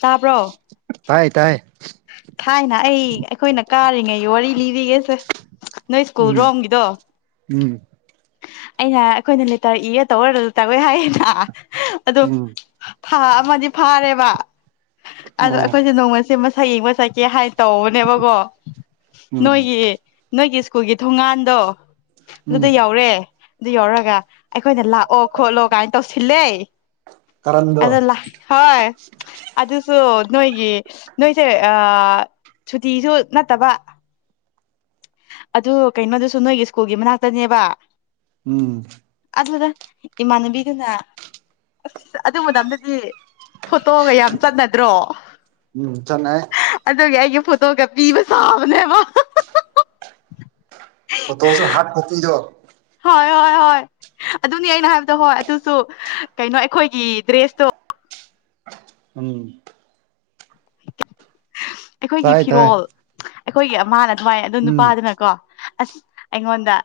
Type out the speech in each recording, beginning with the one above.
ꯇꯥꯕ꯭ꯔꯣ ꯇꯥꯏ ꯇꯥꯏ ꯊꯥꯏꯅ ꯑꯩ ꯑꯩꯈꯣꯏꯅ ꯀꯥꯔꯤꯉꯩꯒꯤ ꯋꯥꯔꯤ ꯂꯤꯔꯤꯒꯦꯁꯦ ꯅꯣꯏ ꯁ꯭ꯀꯨꯜ ꯎꯝ ꯔꯣꯝꯒꯤꯗꯣ ꯎꯝ ꯑꯩꯅ ꯑꯩꯈꯣꯏꯅ ꯂꯦꯇꯔ ꯏꯔ ꯇꯧꯔꯁꯨ ꯇꯧꯋꯦ ꯍꯥꯏꯌꯦꯅ ꯑꯗꯣ ꯎꯝ ꯐꯥ ꯑꯃꯗꯤ ꯐꯥꯔꯦꯕ ꯑꯗꯣ ꯑꯣ ꯑꯩꯈꯣꯏꯁꯦ ꯅꯣꯡꯃꯁꯦ ꯃꯁꯛ ꯌꯦꯡꯕ ꯆꯠꯀꯦ ꯍꯥꯏ ꯇꯧꯕꯅꯦꯕꯀꯣ ꯎꯝ ꯅꯣꯏꯒꯤ ꯅꯣꯏꯒꯤ ꯁ꯭ꯀꯨꯜꯒꯤ ꯊꯣꯡꯒꯥꯟꯗꯣ ꯎꯝ ꯑꯗꯨꯗ ꯌꯧꯔꯦ ꯑꯗꯨ ꯌꯧꯔꯒ ꯑꯩꯈꯣꯏꯅ ꯂꯥꯛꯑꯣ ꯈꯣꯠꯂꯣ ꯀꯥꯏꯅ ꯇꯧꯁꯤꯜꯂꯦ ꯀꯔꯟꯗꯣ ꯑꯗ ꯍꯣꯏ ꯑꯗꯨꯗꯁꯨꯣ ꯅꯣꯏꯒꯤ ꯅꯣꯏꯁꯦ ꯁꯨꯇꯤꯁꯨ ꯅꯠꯇꯕ ꯑꯗꯨ ꯀꯩꯅꯣꯗꯨꯁꯨ ꯅꯣꯏꯒꯤ ꯁ꯭ꯀꯨꯜꯒꯤ ꯃꯅꯥꯛꯇꯅꯦꯕ ꯎꯝ ꯑꯗꯨꯗ ꯏꯃꯥꯟꯅꯕꯤꯗꯨꯅ ꯑꯁ ꯑꯗꯨ ꯃꯇꯝꯗꯗꯤ ꯐꯣꯇꯣꯒ ꯌꯥꯝ ꯆꯠꯅꯗ꯭ꯔꯣ ꯎꯝ ꯆꯅꯦ ꯑꯗꯨꯒꯤ ꯑꯩꯒꯤ ꯐꯣꯇꯣꯒ ꯄꯤꯕ ꯁꯥꯕꯅꯦꯕ ꯐꯣꯇꯣꯁꯨ ꯍꯥꯔꯗ ꯀꯣꯄꯤꯗꯣ ꯍꯣꯏ ꯍꯣꯏ ꯍꯣꯏ ꯑꯗꯨꯅꯤ ꯑꯩꯅ ꯍꯥꯏꯕꯗꯣ ꯍꯣꯏ ꯑꯗꯨꯁꯨ ꯀꯩꯅꯣ ꯑꯩꯈꯣꯏꯒꯤ ꯗ꯭ꯔꯦꯁꯇꯣ ꯎꯝ ꯑꯩꯈꯣꯏꯒꯤ ꯇꯥꯏ ꯇꯥꯏ ꯐꯤꯔꯣꯜ ꯑꯩꯈꯣꯏꯒꯤ ꯑꯃꯅ ꯑꯗꯨꯃꯥꯏ ꯑꯗꯨ ꯎꯝ ꯅꯨꯄꯥꯗꯨꯅꯀꯣ ꯑꯁ ꯑꯩꯉꯣꯟꯗ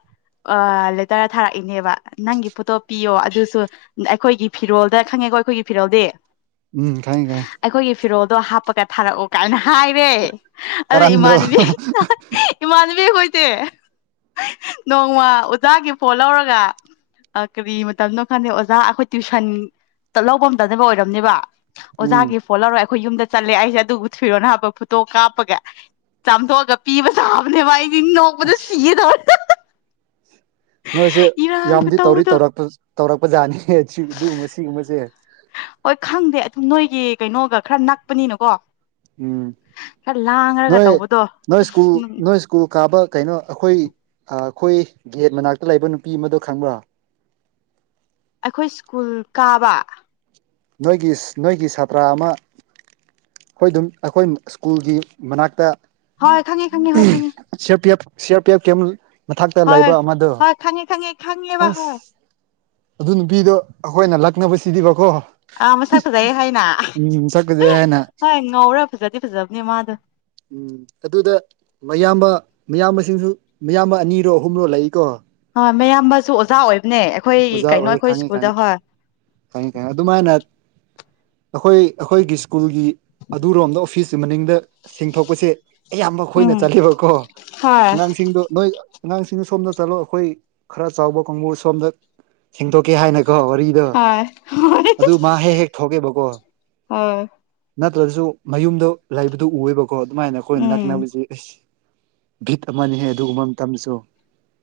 ꯂꯦꯇꯔ ꯊꯥꯔꯛꯏꯅꯦꯕ ꯅꯪꯒꯤ ꯐꯣꯇꯣ ꯄꯤꯌꯣ ꯑꯗꯨꯁꯨ ꯑꯩꯈꯣꯏꯒꯤ ꯐꯤꯔꯣꯜꯗ ꯈꯪꯉꯦꯀꯣ ꯑꯩꯈꯣꯏꯒꯤ ꯐꯤꯔꯣꯜꯗꯤ ꯎꯝ ꯈꯪꯉꯤ ꯒꯥꯏ ꯑꯩꯈꯣꯏꯒꯤ ꯐꯤꯔꯣꯜꯗꯣ ꯍꯥꯞꯄꯒ ꯊꯥꯔꯛꯎ ꯀꯥꯏꯅ ꯍꯥꯏꯔꯦ ꯑꯗꯨꯗꯣ ꯀꯔꯟꯗꯣ ꯏꯃꯥꯟꯅꯕꯤ ꯏꯃꯥꯟꯅꯕꯤ ꯑꯈꯣꯏꯁꯦ ꯅꯣꯡꯃ ꯑꯣꯖꯥꯒꯤ ꯐꯣꯜ ꯂꯧꯔꯒ ꯀꯔꯤ ꯃꯇꯝꯅꯣ ꯈꯪꯗꯦ ꯑꯣꯖꯥ ꯑꯩꯈꯣꯏ ꯇ꯭ꯋꯏꯁꯟ ꯂꯧꯕ ꯑꯝꯇꯅꯦꯅꯕ ꯑꯣꯏꯔꯝꯅꯦꯕ ꯎꯝ ꯑꯣꯖꯥꯒꯤ ꯐꯣꯜ ꯂꯧꯔꯣ ꯑꯩꯈꯣꯏ ꯌꯨꯝꯗ ꯆꯠꯂꯦ ꯑꯩꯁꯦ ꯑꯗꯨ ꯊꯨꯏꯔꯣꯅ ꯍꯥꯏꯕ ꯐꯨꯇꯣ ꯀꯥꯞꯄꯒꯦ ꯆꯥꯝꯊꯣꯛꯑꯒ ꯄꯤꯕ ꯆꯥꯕꯅꯦ ꯃꯥꯏꯗꯣ ꯄꯗ ꯑꯁ ꯁꯤꯒꯦ ꯇꯧꯔꯦ ꯅꯣꯏꯁꯦ ꯏꯔꯥꯡ ꯌꯥꯝꯗꯤ ꯇꯧꯔꯤ ꯈꯨꯇꯧꯗꯣ ꯇꯧꯔꯛꯄ ꯇꯧꯔꯛꯄ ꯖꯥꯠꯅꯤꯍꯦ ꯑꯗꯨꯒꯨꯝꯕ ꯁꯤꯒꯨꯝꯕꯁꯦ ꯍꯣꯏ ꯈꯪꯗꯦ ꯑꯗꯨꯝ ꯅꯣꯏꯒꯤ ꯀꯩꯅꯣꯒ ꯈꯔ ꯅꯛꯄꯅꯤꯅꯀꯣ ꯎꯝ ꯈꯔ ꯂꯥꯡꯉꯒ ꯅꯣꯏ ꯇꯧꯕꯗꯣ ꯅꯣꯏ ꯏꯁꯀꯨꯜ ꯑꯁ ꯅꯣꯏ ꯁ꯭ꯀꯨꯜ ꯀꯥꯕ ꯀꯩꯅꯣ ꯑꯩꯈꯣꯏ ꯑꯩꯈꯣꯏ ꯒꯦꯠ ꯃꯅꯥꯛꯇ ꯂꯩꯕ ꯅꯨꯄꯤ ꯑꯃꯗꯣ ꯈꯪꯕ꯭ꯔꯥ ꯑꯩꯈꯣꯏ ꯁ꯭ꯀꯨꯜ ꯀꯥꯕ ꯅꯣꯏꯒꯤ ꯅꯣꯏꯒꯤ ꯁꯥꯇ꯭ꯔ ꯑꯃ ꯍꯣꯏ ꯑꯗꯨꯝ ꯑꯩꯈꯣꯏ ꯁ꯭ꯀꯨꯜꯒꯤ ꯃꯅꯥꯛꯇ ꯍꯣꯏ ꯈꯪꯉꯦ ꯈꯪꯉꯦ ꯍꯣꯏ ꯈꯪꯉꯦ C R P F C R P F camp ꯃꯊꯛꯇ ꯍꯣꯏ ꯂꯩꯕ ꯍꯣꯏ ꯑꯃꯗꯣ ꯍꯣꯏ ꯈꯪꯉꯦ ꯈꯪꯉꯦ ꯈꯪꯂꯦꯕ ꯍꯣꯏ ꯑꯁ ꯑꯗꯨ ꯅꯨꯄꯤꯗꯣ ꯑꯩꯈꯣꯏꯅ ꯂꯛꯅꯕꯁꯤꯗꯤꯕꯀꯣ ꯑꯥ ꯃꯁꯛ ꯐꯖꯩꯌꯦ ꯍꯥꯏꯅ ꯎꯝ ꯁꯛ ꯐꯖꯩ ꯍꯥꯏꯅ ꯍꯣꯏ ꯉꯧꯔ ꯐꯖꯗꯤ ꯐꯖꯕꯅꯦ ꯃꯥꯗꯣ ꯎꯝ ꯑꯗꯨꯗ ꯃꯌꯥꯝꯕ ꯃꯌꯥꯝꯕꯁꯤꯡꯁꯨ ꯃꯌꯥꯝꯕ ꯑꯅꯤꯔꯣ ꯑꯍꯨꯝꯔꯣ ꯂꯩꯀꯣ ꯍꯣꯏ ꯃꯌꯥꯝꯕꯁꯨ ꯑꯣꯖꯥ ꯑꯣꯏꯕꯅꯦ ꯑꯩꯈꯣꯏ ꯀꯩꯅꯣ ꯑꯩꯈꯣꯏ ꯁ꯭ꯀꯨꯜꯗ ꯍꯣꯏ ꯈꯅꯤ ꯀꯅꯤ ꯑꯗꯨꯃꯥꯏꯅ ꯑꯩꯈꯣꯏ ꯑꯩꯈꯣꯏꯒꯤ ꯁ꯭ꯀꯨꯜꯒꯤ ꯑꯗꯨꯔꯣꯝꯗ ꯑꯣꯐꯤꯁꯀꯤ ꯃꯅꯤꯡꯗ ꯁꯦꯡꯊꯣꯛꯄꯁꯦ ꯑꯌꯥꯝꯕ ꯑꯩꯣꯏꯅ ꯎꯝ ꯆꯠꯂꯦꯕꯀꯣ ꯍꯣꯏ ꯑꯉꯥꯡꯁꯤꯡꯗꯣ ꯅꯣꯏ ꯑꯉꯥꯡꯁꯤꯡꯅ ꯁꯣꯝꯗ ꯆꯠꯂꯣ ꯑꯩꯈꯣꯏ ꯈꯔ ꯆꯥꯎꯕ ꯀꯥꯡꯕꯨ ꯁꯣꯝꯗ ꯁꯦꯡꯗꯣꯛꯀꯦ ꯍꯥꯏꯅꯀꯣ ꯋꯥꯔꯤ ꯗ ꯍꯣꯏ ꯍꯣꯏ ꯑꯗꯨ ꯃꯥ ꯍꯦꯛ ꯍꯦꯛ ꯊꯣꯛꯒꯦꯕꯀꯣ ꯍꯣꯏ ꯅꯠꯇ꯭ꯔꯁꯨ ꯃꯌꯨꯝꯗ ꯂꯩꯕꯗꯨ ꯎꯑꯕꯀꯣ ꯑꯗꯨꯃꯥꯏꯅ ꯑꯩꯈꯣꯏꯅ ꯎꯝ ꯅꯛꯅꯕꯁꯦ ꯑꯁ ꯒꯤꯕꯤꯠ ꯑꯃꯅꯤꯍꯦ ꯑꯗꯨꯒꯨꯝꯕ ꯃꯇꯝꯁꯨ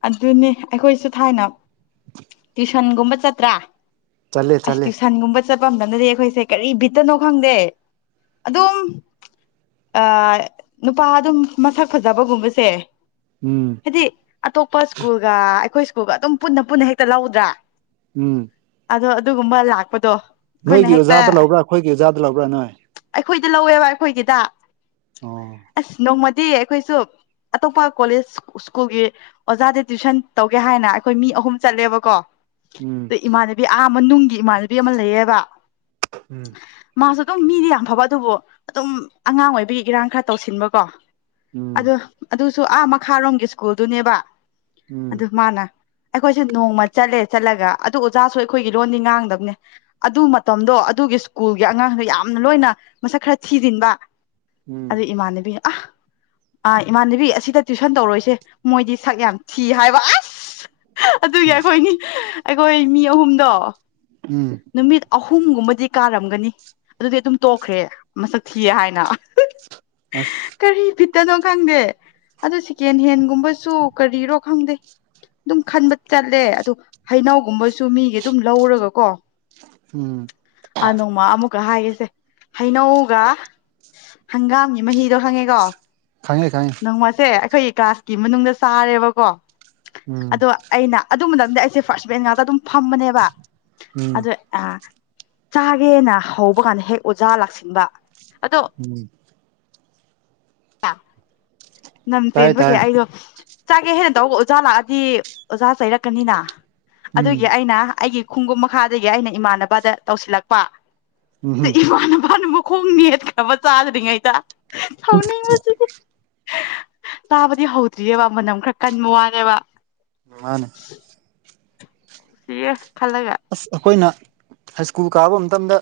ꯑꯗꯨꯅꯤ ꯑꯩꯈꯣꯏꯁꯨ ꯊꯥꯏꯅ ꯇ꯭ꯨꯁꯟꯒꯨꯝꯕ ꯆꯠꯇ꯭ꯔꯥ ꯆꯠꯂꯦ ꯑꯁ ꯆꯠꯂꯦ ꯇ꯭ꯨꯁꯟꯒꯨꯝꯕ ꯆꯠꯄ ꯑꯝ ꯅꯅꯗꯤ ꯑꯩꯈꯣꯏꯁꯦ ꯀꯔꯤ ꯕꯤꯠꯇꯅꯣ ꯈꯪꯗꯦ ꯑꯗꯨꯝ ꯅꯨꯄꯥ ꯑꯗꯨꯝ ꯃꯁꯛ ꯐꯖꯕꯒꯨꯝꯕꯁꯦ ꯎꯝ ꯍꯥꯏꯗꯤ ꯑꯇꯣꯞꯄ ꯁ꯭ꯀꯨꯜꯒ ꯑꯩꯈꯣꯏ ꯁ꯭ꯀꯨꯜꯒ ꯑꯗꯨꯝ ꯄꯨꯟꯅ ꯄꯨꯟꯅ ꯍꯦꯛꯇ ꯂꯧꯗ꯭ꯔꯥ ꯎꯝ ꯑꯗꯣ ꯑꯗꯨꯒꯨꯝꯕ ꯂꯥꯛꯄꯗꯣ ꯑꯩꯈꯣꯏꯅ ꯅꯣꯏꯒꯤ ꯍꯦꯛꯇ ꯑꯣꯖꯥꯗ ꯂꯧꯕ꯭ꯔꯥ ꯑꯩꯈꯣꯏꯒꯤ ꯑꯣꯖꯥꯗ ꯂꯧꯕ꯭ꯔꯥ ꯅꯣꯏ ꯑꯩꯈꯣꯏꯗ ꯂꯧꯋꯦꯕ ꯑꯩꯈꯣꯏꯒꯤꯗ ꯑꯣ ꯑꯁ ꯅꯣꯡꯃꯗꯤ ꯑꯩꯈꯣꯏꯁꯨ ꯑꯇꯣꯞꯄ ꯀꯣꯂꯦꯖ ꯁ꯭ꯀꯨꯜꯒꯤ ꯑꯣꯖꯥꯗꯤ ꯇ꯭ꯋꯨꯁꯟ ꯇꯧꯒꯦ ꯍꯥꯏꯅ ꯑꯩꯈꯣꯏ ꯃꯤ ꯑꯍꯨꯝ ꯆꯠꯂꯦꯕꯀꯣ ꯎꯝ ꯑꯗꯨ ꯏꯃꯥꯟꯅꯕꯤ ꯑꯍꯥ ꯑꯃ ꯅꯨꯡꯒꯤ ꯏꯃꯥꯟꯅꯕꯤ ꯑꯃ ꯂꯩꯌꯦꯕ ꯎꯝ ꯃꯥꯁꯨ ꯑꯗꯨꯝ ꯃꯤꯗꯤ ꯌꯥꯝ ꯐꯕ ꯑꯗꯨꯕꯨ ꯑꯗꯨꯝ ꯑꯉꯥꯡ ꯑꯣꯏꯕꯒꯤ ꯏꯔꯥꯡ ꯈꯔ ꯇꯧꯁꯤꯟꯕꯀꯣ ꯑꯗꯨ ꯎꯝ ꯑꯗꯨꯁꯨ ꯑꯥ ꯃꯈꯥꯔꯣꯝꯒꯤ ꯁ꯭ꯀꯨꯜꯗꯨꯅꯦꯕ ꯑꯗꯨ ꯃꯥꯅ ꯑꯩꯈꯣꯏꯁꯦ ꯅꯣꯡꯃ ꯆꯠꯂꯦ ꯆꯠꯂꯒ ꯑꯗꯨ ꯑꯣꯖꯥꯁꯨ ꯑꯩꯈꯣꯏꯒꯤꯔꯣꯟꯅꯤ ꯉꯥꯡꯗꯕꯅꯦ ꯑꯗꯨ ꯃꯇꯝꯗꯣ ꯑꯗꯨꯒꯤ ꯁ꯭ꯀꯨꯜꯒꯤ ꯑꯉꯥꯡꯒꯩ ꯌꯥꯝꯅ ꯂꯣꯏꯅ ꯃꯁꯛ ꯈꯔ ꯊꯤꯖꯤꯟꯕ ꯎꯝ ꯑꯗꯨ ꯏꯃꯥꯟꯅꯕꯤ ꯑ ꯑꯥ ꯏꯃꯥꯟꯅꯕꯤ ꯑꯁꯤꯗ ꯇꯨꯏꯁꯟ ꯇꯧꯔꯣꯏꯁꯦ ꯃꯣꯏꯗꯤ ꯁꯛ ꯌꯥꯝ ꯊꯤ ꯍꯥꯏꯕ ꯑꯁ ꯑꯗꯨꯒꯤ ꯎꯝ ꯑꯩꯈꯣꯏ ꯑꯩꯈꯣꯏ ꯃꯤ ꯑꯍꯨꯝꯗꯣ ꯎꯝ ꯅꯨꯃꯤꯠ ꯑꯍꯨꯝꯒꯨꯝꯕꯗꯤ ꯀꯥꯔꯝꯒꯅꯤ ꯑꯗꯨꯗꯤ ꯑꯗꯨꯝ ꯇꯣꯛꯈ꯭ꯔꯦ ꯃꯁꯛ ꯊꯤꯌꯦ ꯍꯥꯏꯅ ꯑꯁ ꯀꯔꯤ ꯕꯤꯠꯇꯅꯣ ꯈꯪꯗꯦ ꯑꯗꯨ ꯁꯦꯀꯦꯟ ꯍꯦꯟꯒꯨꯝꯕꯁꯨ ꯀꯔꯤꯔꯣ ꯈꯪꯗꯦ ꯑꯗꯨꯝ ꯈꯟꯕ ꯆꯠꯂꯦ ꯑꯗꯨ ꯍꯩꯅꯧꯒꯨꯝꯕꯁꯨ ꯃꯤꯒꯤ ꯑꯗꯨꯝ ꯂꯧꯔꯒ ꯀꯣ ꯎꯝ ꯑꯥ ꯅꯣꯡꯃ ꯑꯃꯨꯛꯀ ꯍꯥꯏꯒꯦꯁꯦ ꯍꯩꯅꯧꯒ ꯍꯪꯒꯥꯝꯒꯤ ꯃꯍꯤꯗꯣ ꯈꯪꯉꯦꯀꯣ ꯈꯪꯉꯦ ꯈꯉꯦ ꯅꯣꯡꯃꯁꯦ ꯑꯩꯈꯣꯏꯒꯤ ꯀ꯭ꯂꯥꯁꯀꯤ ꯃꯅꯨꯡꯗ ꯆꯥꯔꯦꯕꯀꯣ ꯎꯝ ꯑꯗꯣ ꯑꯩꯅ ꯑꯗꯨ ꯃꯇꯝꯗꯤ ꯑꯩꯁꯦ ꯐꯥꯔꯁ ꯕꯦꯟ ꯉꯥꯛꯇ ꯑꯗꯨꯝ ꯐꯝꯕꯅꯦꯕ ꯎꯝ ꯑꯗ ꯑ ꯆꯥꯒꯦꯅ ꯍꯧꯕ ꯀꯥꯟꯗ ꯍꯦꯛ ꯑꯣꯖꯥ ꯂꯥꯛꯁꯤꯟꯕ ꯑꯗꯣ ꯎꯝ ꯇꯥꯏ ꯇꯥꯏ [inaudible] ꯑꯩꯗꯣ ꯆꯥꯒꯦ ꯍꯦꯟꯅ ꯇꯧꯕ ꯑꯣꯖꯥ ꯂꯥꯛꯑꯗꯤ ꯑꯣꯖꯥ ꯆꯩꯔꯛꯀꯅꯤꯅ ꯎꯝ ꯑꯗꯨꯒꯤ ꯑꯩꯅ ꯑꯩꯒꯤ ꯈꯨꯡꯒꯨꯝ ꯃꯈꯥꯗꯒꯤ ꯑꯩꯅ ꯏꯃꯥꯟꯅꯕꯗ ꯇꯧꯁꯤꯜꯂꯛꯄ ꯎꯝ ꯍꯨꯝ ꯈꯣꯡ ꯌꯦꯠꯈꯕ ꯆꯥꯗ꯭ꯔꯤꯉꯩꯗ [unintelligible] ꯇꯥꯕꯗꯤ ꯍꯧꯗ꯭ꯔꯤꯑꯕ ꯃꯅꯝ ꯈꯔ ꯀꯟꯕ ꯋꯥꯅꯦꯕ ꯃꯥꯅꯦ ꯁꯤꯌꯦ ꯈꯜꯂꯒ ꯑꯁ ꯑꯩꯈꯣꯏꯅ ꯍꯥꯏ ꯁ꯭ꯀꯨꯜ ꯀꯥꯕ ꯃꯇꯝꯗ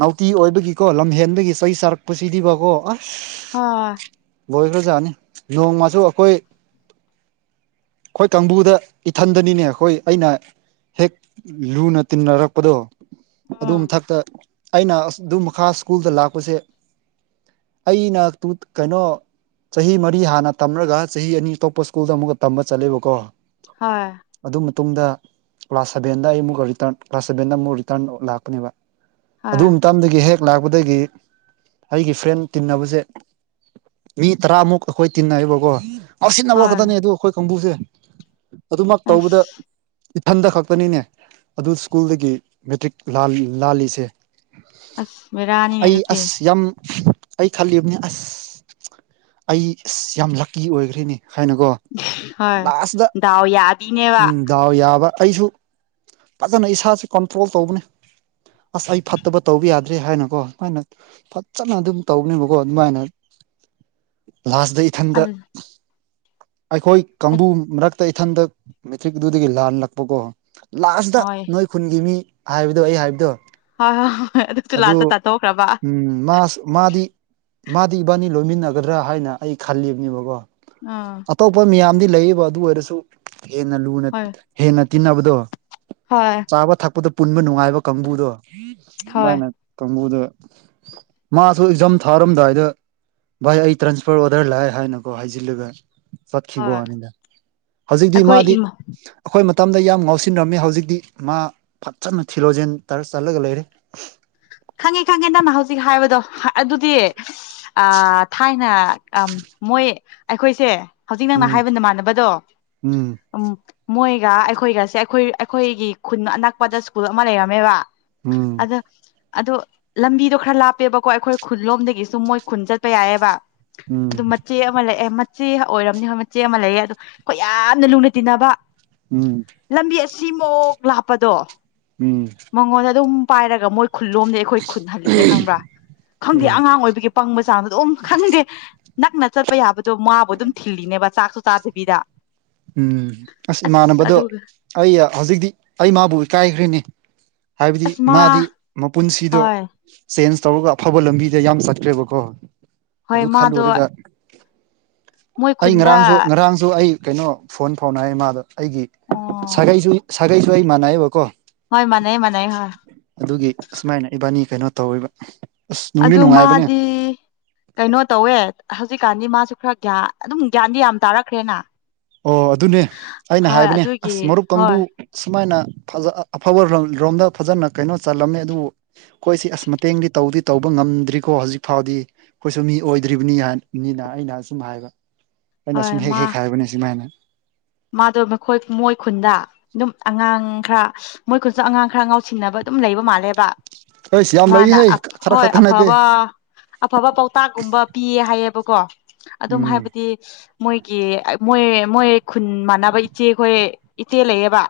ꯅꯥꯎꯇꯤ ꯑꯣꯏꯕꯒꯤꯀꯣ ꯂꯝꯍꯦꯟꯕꯒꯤ ꯆꯩ ꯆꯥꯔꯛꯄꯁꯤꯗꯤꯕꯀꯣ ꯑꯁ ꯍꯥ ꯂꯣꯏꯕꯖꯥꯅꯤ ꯅꯣꯡꯃꯁꯨ ꯑꯩꯈꯣꯏ ꯑꯩꯈꯣꯏ ꯀꯥꯡꯕꯨꯗ ꯏꯊꯟꯗꯅꯤꯅꯦ ꯑꯩꯈꯣꯏ ꯑꯩꯅ ꯍꯦꯛ ꯂꯨꯅ ꯇꯤꯟꯅꯔꯛꯄꯗꯣ ꯑꯗꯨ ꯎꯝ ꯃꯊꯛꯇ ꯑꯩꯅ ꯑꯁ ꯗꯨ ꯃꯈꯥ ꯁ꯭ꯀꯨꯜꯗ ꯂꯥꯛꯄꯁꯦ ꯑꯩꯅ ꯇꯨ ꯀꯩꯅꯣ ꯆꯍꯤ ꯃꯔꯤ ꯍꯥꯟꯅ ꯇꯝꯔꯒ ꯆꯍꯤ ꯑꯅꯤ ꯑꯇꯣꯞꯄ ꯁ꯭ꯀꯨꯜꯗ ꯑꯃꯨꯛꯀ ꯇꯝꯕ ꯆꯠꯂꯦꯕꯀꯣ ꯍꯣꯏ ꯑꯗꯨ ꯃꯇꯨꯡꯗ ꯀ꯭ꯂꯥꯁ ꯁꯚꯦꯟꯗ ꯑꯩ ꯑꯃꯨꯛꯀ ꯔꯤꯇꯟ ꯀ꯭ꯂꯥꯁ ꯁꯚꯦꯟꯗ ꯑꯃꯨꯛ ꯔꯤꯇꯔꯟ ꯂꯥꯛꯀꯅꯦꯕ ꯑꯗꯨ ꯍꯣꯏ ꯃꯇꯝꯗꯒꯤ ꯍꯦꯛ ꯂꯥꯛꯄꯗꯒꯤ ꯑꯩꯒꯤ ꯐ꯭ꯔꯦꯟ ꯇꯤꯟꯅꯕꯁꯦ ꯃꯤ ꯇꯔꯥꯃꯨꯛ ꯑꯈꯣꯏ ꯇꯤꯟꯅꯩꯕꯀꯣ ꯉꯥꯎꯁꯤꯟꯅꯕ ꯍꯣꯏ ꯈꯇꯅꯦ ꯑꯗꯨ ꯑꯩꯈꯣꯏ ꯀꯥꯡꯕꯨꯁꯦ ꯑꯗꯨꯃꯛ ꯇꯧꯕꯗ ꯑꯁ ꯏꯊꯟꯗ ꯈꯛꯇꯅꯤꯅꯦ ꯑꯗꯨ ꯁ꯭ꯀꯨꯜꯗꯒꯤ ꯃꯦꯇ꯭ꯔꯤꯛ ꯂꯥꯜ ꯂꯥꯜꯂꯤꯁꯦ ꯑꯁ ꯕꯦꯔꯥꯅꯤꯅꯦ ꯑꯩ ꯑꯗꯨꯗꯤ ꯑꯁ ꯌꯥꯝ ꯑꯩ ꯈꯜꯂꯤꯕ ꯑꯁ ꯑꯩ ꯑꯁ ꯌꯥꯝ ꯂꯛꯀꯤ ꯑꯣꯏꯈ꯭ꯔꯦꯅꯦ ꯍꯥꯏꯅꯀꯣ ꯍꯣꯏ ꯂꯥꯁꯗ ꯗꯥꯎ ꯌꯥꯕꯤꯅꯦꯕ ꯎꯝ ꯗꯥꯎ ꯌꯥꯕ ꯑꯩꯁꯨ ꯐꯖꯅ ꯏꯁꯥꯁꯦ ꯀꯟꯇ꯭ꯔꯣꯜ ꯇꯧꯕꯅꯤ ꯑꯁ ꯑꯩ ꯐꯠꯇꯕ ꯇꯧꯕ ꯌꯥꯗ꯭ꯔꯦ ꯍꯥꯏꯅꯀꯣ ꯑꯗꯨꯃꯥꯏꯅ ꯐꯖꯅ ꯑꯗꯨꯝ ꯇꯧꯅꯦꯕꯀꯣ ꯑꯗꯨꯃꯥꯏꯅ ꯂꯥꯁꯇ ꯏꯊꯟꯗ ꯑꯗꯨ ꯑꯩꯈꯣꯏ ꯍꯣꯏ ꯀꯥꯡꯕꯨ ꯃꯔꯛ ꯇꯩꯊꯟꯗ ꯃꯦꯇ꯭ꯔꯤꯛ ꯑꯗꯨꯗꯒꯤ ꯂꯥꯜꯂꯛꯄꯀꯣ ꯂꯥꯁꯗ ꯍꯣꯏ ꯅꯣꯏ ꯈꯨꯟꯒꯤ ꯃꯤ ꯍꯥꯏꯕꯗꯣ ꯑꯩ ꯍꯥꯏꯕꯗꯣ ꯑ ꯍ‌ꯣꯏ ꯑꯗꯨ ꯎꯝ ꯃꯥꯁꯨ ꯃꯥꯗꯤ ꯃꯥꯗꯤ ꯏꯕꯥꯅꯤ ꯂꯣꯏꯃꯤꯟꯅꯒꯗ꯭ꯔꯥ ꯍꯥꯏꯅ ꯑꯩ ꯈꯜꯂꯤꯕꯅꯦꯕꯀꯣ ꯑꯥ ꯇꯣꯞꯄ ꯃꯤꯌꯥꯝꯗꯤ ꯂꯩꯕ ꯑꯗꯨ ꯑꯣꯏꯔꯁꯨ ꯍꯦꯟꯅ ꯂꯨꯅ ꯍꯣꯏ ꯍꯦꯟꯅ ꯇꯤꯟꯅꯕꯗꯣ ꯍꯣꯏ ꯆꯥꯕ ꯊꯛꯄꯗ ꯄꯨꯟꯕ ꯅꯨꯡꯉꯥꯏꯕ ꯀꯥꯡꯕꯨꯗꯣ ꯍꯣꯏ ꯑꯃꯥꯏꯅ ꯀꯥꯡꯕꯨꯗꯣ ꯃꯥꯁꯨ ꯑꯦꯛꯖꯥꯝ ꯊꯥꯔꯝꯗꯥꯏꯗ ꯚꯥꯏ ꯑꯩ ꯇ꯭ꯔꯥꯟꯁꯐꯔ ꯑꯣꯔꯗꯔ ꯂꯥꯛꯑꯦ ꯍꯥꯏꯅꯀꯣ ꯍꯥꯏꯖꯤꯜꯂꯒ ꯍꯣꯏ ꯆꯠꯈꯤꯕꯋꯥꯅꯤꯗ ꯍꯧꯖꯤꯛꯇꯤ ꯑꯩꯈꯣꯏ ꯃꯥꯗꯤ ꯏꯃꯥ ꯑꯈꯣꯏ ꯃꯇꯝꯗ ꯌꯥꯝ ꯉꯥꯎꯁꯤꯟꯅꯔꯝꯃꯤ ꯍꯧꯖꯤꯛꯇꯤ ꯃꯥ ꯐꯖꯅ ꯊꯤꯔꯣꯖꯦꯟ ꯇꯔ ꯆꯠꯂꯒ ꯂꯩꯔꯦ ꯈꯪꯉꯦ ꯈꯪꯉꯦ ꯅꯪꯅ ꯍꯧꯖꯤꯛ ꯍꯥꯏꯕꯗꯣ ꯑꯗꯨꯗꯤ ꯑ ꯊꯥꯏꯅ ꯑ ꯃꯣꯏ ꯑꯩꯈꯣꯏꯁꯦ ꯍꯧꯖꯤꯛ ꯅꯪꯅ ꯎꯝ ꯍꯥꯏꯕ ꯅꯃꯥꯟꯅꯕꯗꯣ ꯎꯝ ꯃꯣꯏꯒ ꯑꯩꯈꯣꯏꯒꯁꯦ ꯑꯩꯈꯣꯏ ꯑꯩꯈꯣꯏꯒꯤ ꯈꯨꯟ ꯑꯅꯛꯄꯗ ꯁ꯭ꯀꯨꯜ ꯑꯃ ꯂꯩꯔꯝꯃꯦꯕ ꯎꯝ ꯑꯗꯣ ꯂꯝꯕꯤꯗꯣ ꯈꯔ ꯂꯥꯞꯄꯦꯕꯀꯣ ꯑꯩꯈꯣꯏ ꯈꯨꯟꯂꯣꯝꯗꯒꯤꯁꯨ ꯃꯣꯏ ꯈꯨꯟ ꯆꯠꯄ ꯌꯥꯏꯌꯦꯕ ꯎꯝ ꯑꯗꯨ ꯃꯆꯦ ꯑꯃ ꯂꯩꯑꯦ ꯃꯆꯦ ꯑꯣꯏꯔꯝꯅꯤ ꯍꯣꯏ ꯃꯆꯦ ꯑꯃ ꯂꯩꯑꯦ ꯑꯗꯨ ꯑꯩꯈꯣꯏ ꯌꯥꯝꯅ ꯂꯨꯅ ꯇꯤꯟꯅꯕ ꯎꯝ ꯂꯝꯕꯤ ꯑꯁꯤꯃꯣꯛ ꯂꯥꯞꯄꯗꯣ ꯎꯝ ꯃꯣꯉꯣꯟꯗ ꯑꯗꯨꯝ ꯄꯥꯏꯔꯒ ꯃꯣꯏ ꯈꯨꯜꯂꯣꯝꯗ ꯑꯩꯈꯣꯏ ꯈꯨꯟ ꯍꯜꯂꯤꯅꯦ ꯈꯪꯕ꯭ꯔꯥ ꯈꯪꯗꯦ ꯎꯝ ꯑꯉꯥꯡ ꯑꯣꯏꯕꯒꯤ ꯄꯪꯕ ꯆꯥꯡꯗ‌ꯣ ꯑꯗꯨꯣꯝ ꯈꯪꯗꯦ ꯅꯛꯅ ꯆꯠꯄ ꯌꯥꯕꯗꯣ ꯃꯥꯕꯨ ꯑꯗꯨꯝ ꯊꯤꯜꯂꯤꯅꯦꯕ ꯆꯥꯛꯁꯨ ꯆꯗꯕꯤꯗ ꯎꯝ ꯑꯁ ꯏꯃꯥꯟꯅꯕꯗꯣ ꯑꯗꯨꯒ ꯑꯩ ꯍꯧꯖꯤꯛꯇꯤ ꯑꯩ ꯃꯥꯕꯨ ꯏꯀꯥꯏꯈ꯭ꯔꯤꯅꯤ ꯍꯥꯏꯕꯗꯤ ꯑꯁ ꯃꯥ ꯃꯥꯗꯤ ꯃꯄꯨꯟꯁꯤꯗꯣ ꯍꯣꯏ ꯆꯦꯟꯖ ꯇꯧꯔꯒ ꯑꯐꯕ ꯂꯝꯕꯤꯗ ꯌꯥꯝ ꯆꯠꯈ꯭ꯔꯦꯕꯀꯣ ꯍꯣꯏ ꯑꯗꯨ ꯃꯥꯗꯣ ꯈꯜꯂꯨꯔꯒ ꯃꯣꯏ ꯑꯩ ꯈꯨꯟꯗ ꯉꯔꯥꯡꯁꯨ ꯉꯔꯥꯡꯁꯨ ꯑꯩ ꯀꯩꯅꯣ ꯐꯣꯟ ꯐꯥꯎꯅꯩꯌꯦ ꯃꯥꯒ ꯑꯩꯒꯤ ꯑꯣ ꯁꯥꯒꯩꯁꯨ ꯁꯥꯒꯩꯁꯨ ꯑꯩ ꯃꯥꯟꯅꯩꯑꯕꯀꯣ ꯍ‌ꯣꯏ ꯃꯥꯟꯅꯩ ꯃꯥꯟꯅꯩ ꯍ ꯑꯗꯨꯒꯤ ꯑꯁꯨꯃꯥꯏꯅ ꯏꯕꯥꯅꯤ ꯀꯩꯅꯣ ꯇꯧꯔꯤꯕ ꯑꯁ ꯅꯨꯡꯗꯤ ꯑꯗꯨ ꯅꯨꯡꯉꯥꯏꯕꯅꯦ ꯃꯥꯗꯤ ꯀꯩꯅꯣ ꯇꯧꯋꯦ ꯍꯧꯖꯤꯛꯀꯥꯟꯗꯤ ꯃꯥꯁꯨ ꯈꯔꯒꯌꯥ ꯑꯗꯨꯝ ꯒ꯭ꯌꯥꯟꯗꯤ ꯌꯥꯝ ꯇꯥꯔꯛꯈ꯭ꯔꯦꯅ ꯑꯣ ꯑꯗꯨꯅꯦ ꯑꯩꯅ ꯍꯣꯏ ꯍꯥꯏꯕꯅꯦ ꯑꯗꯨꯒꯤ ꯑꯁ ꯃꯔꯨꯞ ꯀꯥꯡꯕꯨ ꯍꯣꯏ ꯁꯨꯃꯥꯏꯅ ꯐꯖ ꯑꯐꯕ ꯔꯣꯝꯗ ꯐꯖꯅ ꯀꯩꯅꯣ ꯆꯜꯂꯝꯃꯦ ꯑꯗꯨꯕꯨ ꯈꯣꯏꯁꯤ ꯑꯁ ꯃꯇꯦꯡꯗꯤ ꯇꯧꯗꯤ ꯇꯧꯕ ꯉꯝꯗ꯭ꯔꯤꯀꯣ ꯍꯧꯖꯤꯛ ꯐꯥꯎꯗꯤ ꯑꯩꯈꯣꯏꯁꯨ ꯃꯤ ꯑꯣꯏꯗ꯭ꯔꯤꯕꯅꯤ ꯃꯤꯅ ꯑꯩꯅ ꯁꯨꯝ ꯍꯥꯏꯕ ꯑꯩꯅ ꯍꯣꯏ ꯁꯨꯝ ꯍꯦꯛ ꯃꯥ ꯍꯦꯛ ꯍꯥꯏꯕꯅꯤ ꯁꯨꯃꯥꯏꯅ ꯃꯥꯗꯣ ꯃꯈꯣꯏ ꯃꯣꯏ ꯈꯨꯟꯗ ꯑꯗꯨꯝ ꯑꯉꯥꯡ ꯈꯔ ꯃꯣꯏ ꯈꯨꯟꯁꯨ ꯑꯉꯥꯡ ꯈꯔ ꯉꯥꯎꯁꯤꯟꯅꯕ ꯑꯗꯨꯝ ꯂꯩꯕ ꯃꯥꯜꯂꯦꯕ ꯑꯩꯁ ꯌꯥꯝ ꯃꯥꯅꯥ ꯂꯩꯍꯦ ꯈꯔ ꯍꯣꯏ ꯈꯛꯇ ꯅꯠꯇꯦ ꯑꯐꯕ ꯑꯐꯕ ꯄꯥꯎꯇꯥꯛꯒꯨꯝꯕ ꯄꯤꯌꯦ ꯍꯥꯏꯌꯦꯕꯀꯣ ꯑꯗꯨꯝ ꯎꯝ ꯍꯥꯏꯕꯗꯤ ꯃꯣꯏꯒꯤ ꯃꯣꯏ ꯃꯣꯏ ꯈꯨꯟ ꯃꯥꯟꯅꯕ ꯏꯆꯦꯈꯣꯏ ꯏꯆꯦ ꯂꯩꯌꯦꯕ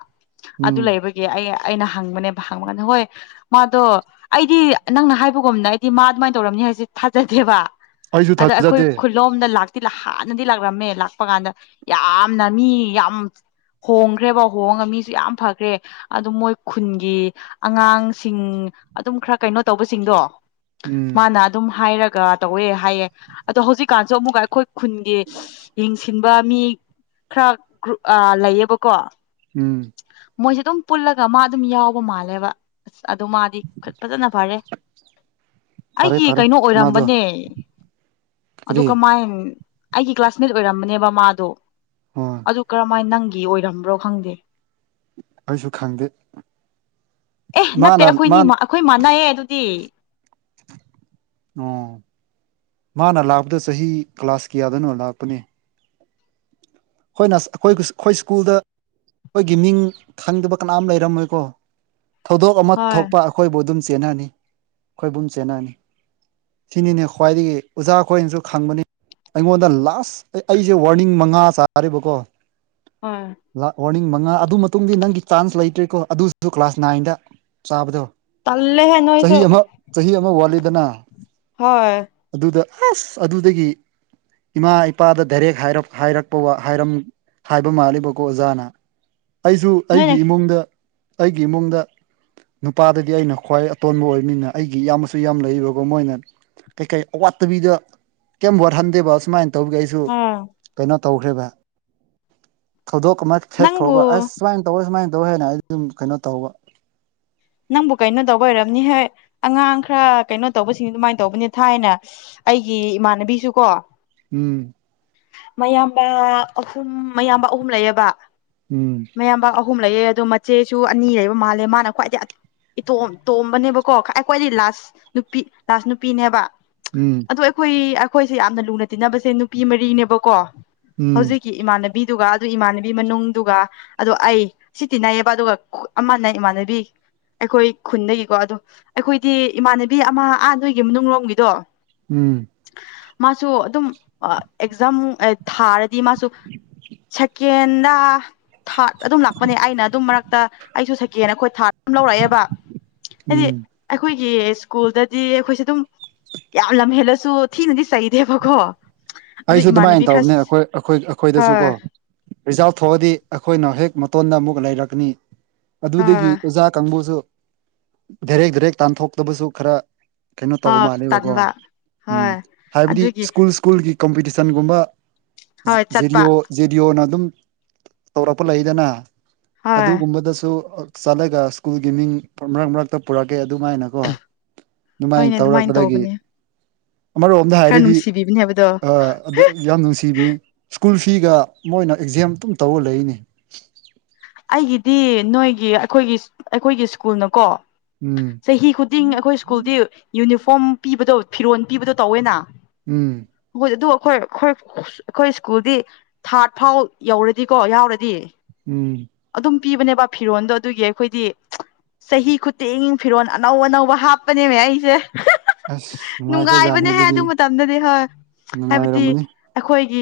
ꯑꯗꯨ ꯎꯝ ꯂꯩꯕꯒꯤ ꯑꯩ ꯑꯩꯅ ꯍꯪꯕꯅꯦꯕ ꯍꯪꯕꯒꯥꯟꯗ ꯍꯣꯏ ꯃꯥꯗꯣ ꯑꯩꯗꯤ ꯅꯪꯅ ꯍꯥꯏꯕꯒꯨꯝꯅ ꯑꯩꯗꯤ ꯃꯥ ꯑꯗꯨꯃꯥꯏꯅ ꯇꯧꯔꯝꯅꯤ ꯍꯥꯏꯖ‌ꯦ ꯊꯥꯖꯗꯦꯕ ꯑꯩꯁꯨ ꯑꯗ ꯑꯩꯈꯣꯏ ꯊꯥꯖꯗꯦ ꯈꯨꯜꯂꯣꯝꯗ ꯂꯥꯛꯇꯤ ꯍꯥꯟꯅꯗꯤ ꯂꯥꯛꯂꯝꯃꯦ ꯂꯥꯛꯄ ꯀꯥꯟꯗ ꯌꯥꯝ ꯅꯃꯤ ꯌꯥꯝ ꯍꯣꯡꯈ꯭ꯔꯦꯕ ꯍꯣꯡꯉꯒ ꯃꯤꯁꯨ ꯌꯥꯝ ꯐꯈ꯭ꯔꯦ ꯑꯗꯨ ꯃꯣꯏ ꯈꯨꯟꯒꯤ ꯑꯉꯥꯡꯁꯤꯡ ꯑꯗꯨꯝ ꯈꯔ ꯀꯩꯅꯣ ꯇꯧꯕꯁꯤꯡꯗꯣ ꯎꯝ ꯃꯥꯅ ꯑꯗꯨꯝ ꯍꯥꯏꯔꯒ ꯇꯧꯋꯦ ꯍꯥꯏꯌꯦ ꯑꯗꯣ ꯍꯧꯖꯤꯛꯀꯥꯟꯁꯨ ꯑꯃꯨꯛꯀ ꯑꯩꯈꯣꯏ ꯈꯨꯟꯒꯤ ꯌꯦꯡꯁꯤꯟꯕ ꯃꯤ ꯈꯔ ꯒ꯭ꯔꯨꯞ ꯂꯩꯌꯦꯕꯀꯣ ꯎꯝ ꯃꯣꯏꯖꯦ ꯗꯨꯝ ꯄꯨꯜꯂꯒ ꯃꯥ ꯑꯗꯨꯝ ꯌꯥꯎꯕ ꯃꯥꯜꯂꯦꯕ ꯑꯗꯨ ꯃꯥꯗꯤ ꯐꯖꯅ ꯐꯔꯦ ꯐꯔꯦ ꯑꯩꯒꯤ ꯐꯔꯦ ꯀꯩꯅꯣ ꯃꯥꯗꯣ ꯑꯣꯏꯔꯝꯕꯅꯦ ꯑꯗꯨ ꯀꯔꯤ ꯀꯃꯥꯏ ꯑꯩꯒꯤ ꯀ꯭ꯂꯥꯁꯃꯦꯠ ꯑꯣꯏꯔꯝꯕꯅꯦꯕ ꯃꯥꯗꯣ ꯑꯣ ꯑꯗꯨ ꯀꯔꯝꯍꯥꯏꯅ ꯅꯪꯒꯤ ꯑꯣꯏꯔꯝꯕ꯭ꯔꯣ ꯈꯪꯗꯦ ꯑꯩꯁꯨ ꯈꯪꯗꯦ ꯃꯥꯅ ꯃꯥ ꯈꯣꯏ ꯃꯥꯟꯅꯩꯌꯦ ꯑꯗꯨꯗꯤ ꯑꯣ ꯃꯥꯅ ꯂꯥꯛꯄꯗꯨ ꯆꯍꯤ ꯀ꯭ꯂꯥꯁ ꯀꯌꯥꯗꯅꯣ ꯂꯥꯛꯄꯅꯦ ꯑꯩꯈꯣꯏ ꯅ ꯑꯩꯈꯣꯏ ꯑꯩꯈꯣꯏ ꯁ꯭ꯀꯨꯜꯗ ꯈꯣꯏꯒꯤ ꯃꯤꯡ ꯈꯪꯗꯕ ꯀꯅꯥꯝ ꯂꯩꯔꯝꯃꯣꯏꯀꯣ ꯊꯧꯗꯣꯛ ꯑꯃ ꯍꯣꯏ ꯊꯣꯛꯄ ꯑꯩꯈꯣꯏꯕꯨ ꯑꯗꯨꯝ ꯆꯦꯟꯅꯅꯤ ꯑꯩꯈꯣꯏꯕꯨ ꯆꯦꯟꯅꯅꯤ ꯁꯤꯅꯤꯅꯦ ꯈ꯭ꯋꯥꯏꯗꯒꯤ ꯑꯣꯖꯥ ꯈꯣꯏꯅꯁꯨ ꯈꯪꯕꯅꯤ ꯑꯩꯉꯣꯟꯗ ꯂꯥꯁ ꯑꯩ ꯑꯩꯁꯦ ꯋꯥꯔꯅꯤꯡ ꯃꯉꯥ ꯆꯥꯔꯤꯕꯀꯣ ꯍꯣꯏ ꯂꯥ ꯋꯥꯔꯅꯤꯡ ꯃꯉꯥ ꯑꯗꯨ ꯃꯇꯨꯡꯗꯤ ꯅꯪꯒꯤ ꯆꯥꯟꯁ ꯂꯩꯇ꯭ꯔꯦꯀꯣ ꯑꯗꯨꯁꯨ ꯀ꯭ꯂꯥꯁ ꯅꯥꯏꯟꯗ ꯆꯥꯕꯗꯣ ꯇꯜꯂꯦꯍꯦ ꯆꯍꯤ ꯅꯣꯏꯁꯦ ꯑꯃ ꯆꯍꯤ ꯑꯃ ꯋꯥꯠꯂꯤꯗꯅ ꯍꯣꯏ ꯑꯗꯨꯗ ꯑꯁ ꯑꯗꯨꯗꯒꯤ ꯏꯃꯥ ꯏꯄꯥꯗ ꯗꯥꯏꯔꯦꯛ ꯍꯥꯏꯔꯛ ꯍꯥꯏꯔꯝ ꯍꯥꯏꯕ ꯃꯥꯜꯂꯤꯕꯀꯣ ꯑꯣꯖꯥꯅ ꯑꯩꯁꯨ ꯅꯣꯏꯅꯦ ꯑꯩꯒꯤ ꯏꯃꯨꯡꯗ ꯑꯩꯒꯤ ꯏꯃꯨꯡꯗ ꯅꯨꯄꯥꯗꯗꯤ ꯑꯩꯅ ꯈ꯭ꯋꯥꯏ ꯑꯇꯣꯟꯕ ꯑꯣꯏꯕꯅꯤꯅ ꯑꯩꯒꯤ ꯏꯌꯥꯝꯃꯁꯨ ꯌꯥꯝ ꯂꯩꯕꯒꯣ ꯃꯣꯏꯅ ꯀꯩ ꯀꯩ ꯑꯋꯥꯠꯇꯕꯤꯗ ꯀꯩꯝ ꯋꯥꯠꯍꯟꯗꯦꯕ ꯑꯨꯃꯥꯏꯅ ꯇꯧꯕ ꯒꯤ ꯑꯩꯁꯨ ꯍꯣꯏ ꯀꯩꯅꯣ ꯇꯧꯈ꯭ꯔꯦꯕ ꯊꯧꯗꯣꯛ ꯑꯃ ꯁꯦꯛ ꯅꯪꯕꯨ ꯐꯥꯎꯕ ꯑꯁ ꯁꯨꯃꯥꯏꯅ ꯇꯧꯔ ꯁꯨꯃꯥꯏꯅ ꯇꯧꯋꯦ ꯍꯥꯏꯅ ꯑꯩ ꯑꯗꯨꯝ ꯀꯩꯅꯣ ꯇꯧꯕ ꯅꯪꯕꯨ ꯀꯩꯅꯣ ꯇꯧꯕ ꯑꯣꯏꯔꯝꯅꯤ ꯍꯣꯏ ꯑꯉꯥꯡ ꯈꯔ ꯀꯩꯅꯣ ꯇꯧꯕꯁꯤꯡ ꯑꯗꯨꯃꯥꯏꯅ ꯇꯧꯕꯅꯤ ꯊꯥꯏꯅ ꯑꯩꯒꯤ ꯏꯃꯥꯟꯅꯕꯤꯁꯨ ꯀꯣ ꯎꯝ ꯃꯌꯥꯝꯕ ꯑꯍꯨꯝ ꯃꯌꯥꯝꯕ ꯑꯍꯨꯝ ꯂꯩꯌꯦꯕ ꯎꯝ ꯃꯥꯌꯥꯝꯕ ꯑꯍꯨꯝ ꯂꯩꯌꯦ ꯑꯗꯣ ꯃꯆꯦꯁꯨ ꯑꯅꯤ ꯂꯩꯕ ꯃꯥꯜꯂꯦ ꯃꯥꯅ ꯈ꯭ꯋꯥꯏꯗꯒꯤ ꯏꯇꯣꯝ ꯇꯣꯝꯕꯅꯦꯕꯀꯣ ꯈꯥꯏ ꯈ꯭ꯋꯥꯏꯗꯩ ꯂꯥꯁ ꯅꯨꯄꯤ ꯂꯥꯁ ꯅꯨꯄꯤꯅꯦꯕ ꯎꯝ ꯑꯗꯣ ꯑꯩꯈꯣꯏ ꯑꯩꯈꯣꯏꯁꯦ ꯌꯥꯝꯅ ꯂꯨꯅ ꯇꯤꯟꯅꯕꯁꯦ ꯅꯨꯄꯤ ꯃꯔꯤꯅꯦꯕꯀꯣ ꯎꯝ ꯍꯧꯖꯤꯛꯀꯤ ꯏꯃꯥꯟꯅꯕꯤꯗꯨꯒ ꯑꯗꯨ ꯏꯃꯥꯟꯅꯕꯤ ꯃꯅꯨꯡꯗꯨꯒ ꯑꯗ ꯑꯩ ꯁꯤ ꯇꯤꯟꯅꯩꯌꯦꯕ ꯑꯗꯨꯒ ꯑꯃꯅ ꯏꯃꯥꯟꯅꯕꯤ ꯑꯩꯈꯣꯏ ꯈꯨꯟꯗꯒꯤꯀꯣ ꯑꯗꯣ ꯑꯩꯈꯣꯏꯗꯤ ꯏꯃꯥꯟꯅꯕꯤ ꯑꯃ ꯑ ꯅꯣꯏꯒꯤ ꯃꯅꯨꯡꯂꯣꯝꯒꯤꯗꯣ ꯎꯝ ꯃꯥꯁꯨ ꯑꯗꯨꯝ ꯑꯦꯛꯖꯥꯝ ꯊꯥꯔꯗꯤ ꯃꯥꯁꯨ ꯁꯛ ꯁꯦꯀꯦꯟꯗ ꯊꯥꯔꯠ ꯑꯗꯨꯝ ꯂꯥꯛꯄꯅꯦ ꯑꯩꯅ ꯑꯗꯨꯝ ꯃꯔꯛꯇ ꯑꯩꯁꯨ ꯁꯦꯀꯦꯟ ꯑꯩꯈꯣꯏ ꯊꯥꯔꯠ ꯌꯥꯝ ꯂꯧꯔꯛꯑꯦꯕ ꯍꯥꯏꯗꯤ ꯎꯝ ꯑꯩꯈꯣꯏꯒꯤ ꯁ꯭ꯀꯨꯜꯗꯗꯤ ꯑꯩꯈꯣꯏꯁꯦ ꯑꯗꯨꯝ ꯌꯥꯝ ꯂꯝꯍꯦꯜꯂꯁꯨ ꯊꯤꯅꯗꯤ ꯁꯩꯗꯦꯕꯀꯣ ꯑꯩꯁꯨ ꯑꯗꯨꯃꯥꯏꯅ ꯇꯧꯕꯅꯦ ꯑꯩꯈꯣꯏ ꯑꯩꯈꯣꯏ ꯑꯩꯈꯣꯏꯗꯁꯨ ꯀꯣ ꯍꯣꯏ ꯔꯤꯖꯥ ꯊꯣꯛꯑꯗꯤ ꯑꯩꯈꯣꯏꯅ ꯍꯦꯛ ꯃꯇꯣꯟꯗ ꯑꯃꯨꯛ ꯂꯩꯔꯛꯀꯅꯤ ꯑꯗꯨꯗꯒꯤ ꯍꯣꯏ ꯑꯣꯖꯥ ꯀꯥꯡꯕꯨꯁꯨ ꯦꯔꯦꯛ ꯦꯔꯦꯛ ꯇꯥꯟꯊꯣꯛꯇꯕꯁꯨ ꯈꯔ ꯀꯩꯅꯣ ꯇꯧꯕ ꯍꯣꯏ ꯃꯥꯜꯂꯕꯀꯣ ꯇꯟꯕ ꯎꯝ ꯍꯣꯏ ꯍꯥꯏꯕꯗꯤ ꯑꯗꯨꯒꯤ ꯁ꯭ꯀꯨꯜ ꯁ꯭ꯀꯨꯜꯒꯤ ꯀꯝꯄꯤꯇꯤꯁꯟꯒꯨꯝꯕ ꯍꯣꯏ ꯆꯠꯄ ꯖꯤꯦꯔꯤꯑꯣ ꯖꯦꯗꯤꯑꯣꯅ ꯑꯗꯨꯝ ꯇꯧꯔꯛꯄ ꯂꯩꯗꯅ ꯍꯣꯏ ꯑꯗꯨꯒꯨꯝꯕꯗꯁꯨ ꯆꯠꯂꯒ ꯁ꯭ꯀꯨꯜꯒꯤ ꯃꯤꯡ ꯃꯔꯛ ꯃꯔꯛꯇ ꯄꯨꯔꯛꯀꯦ ꯑꯗꯨꯃꯥꯏꯅ ꯀꯣ ꯍꯣꯏꯅꯦ ꯑꯗꯨꯃꯥꯏꯅ ꯇꯧꯔꯛꯄꯗꯒꯤ ꯇꯧꯕꯅꯦ ꯑꯃꯔꯣ ꯑꯝꯗ ꯍꯥꯏꯔꯗꯤ ꯗꯤꯕꯤꯅꯦ ꯍꯥꯏꯕꯗꯣ ꯑꯥ ꯑꯗꯨ ꯌꯥꯝ ꯅꯨꯡꯁꯤꯕꯤ ꯁ꯭ꯀꯨꯜ ꯐꯤꯒ ꯃꯣꯏꯅ ꯑꯦꯛꯖꯥꯝ ꯑꯗꯨꯝ ꯇꯧꯔ ꯂꯩꯅꯦ ꯑꯩꯒꯤꯗꯤ ꯅꯣꯏꯒꯤ ꯑꯩꯈꯣꯏꯒꯤ ꯑꯩꯈꯣꯏꯒꯤ ꯁ꯭ꯀꯨꯜꯅꯀꯣ ꯎꯝ ꯆꯍꯤ ꯈꯨꯗꯤꯡ ꯑꯩꯈꯣꯏ ꯁ꯭ꯀꯨꯜꯗꯤ ꯌꯨꯅꯤꯐꯣꯔꯝ ꯄꯤꯕꯗꯣ ꯐꯤꯔꯣꯜ ꯄꯤꯕꯗꯣ ꯇꯧꯋꯦꯅ ꯎꯝ ꯍꯣꯏ ꯑꯗꯨ ꯑꯩꯈꯣꯏ ꯑꯩꯈꯣꯏ ꯑꯩꯈꯣꯏ ꯁ꯭ꯀꯨꯜꯗꯤ ꯊꯥꯔꯠ ꯐꯥꯎ ꯌꯧꯔꯗꯤꯀꯣ ꯌꯥꯎꯔꯗꯤ ꯎꯝ ꯑꯗꯨꯝ ꯄꯤꯕꯅꯦꯕ ꯐꯤꯔꯣꯟꯜꯗꯣ ꯑꯗꯨꯒꯤ ꯑꯩꯈꯣꯏꯗꯤ ꯆꯍꯤ ꯈꯨꯗꯤꯡ ꯐꯤꯔꯣꯜ ꯑꯅꯧ ꯑꯅꯧꯕ ꯍꯥꯞꯄꯅꯦꯃꯦ ꯑꯩꯁꯦ ꯑꯁ ꯅꯨꯡꯉꯥꯏꯈ꯭ꯔꯖꯥꯠꯅꯤ ꯅꯨꯡꯉꯥꯏꯕꯅꯦꯍ ꯑꯗꯨꯗꯤ ꯑꯗꯨ ꯃꯇꯝꯗꯗꯤ ꯍꯣꯏ ꯍꯥꯏꯕꯗꯤ ꯅꯨꯡꯉꯥꯏꯔꯝꯃꯅꯤ ꯑꯩꯈꯣꯏꯒꯤ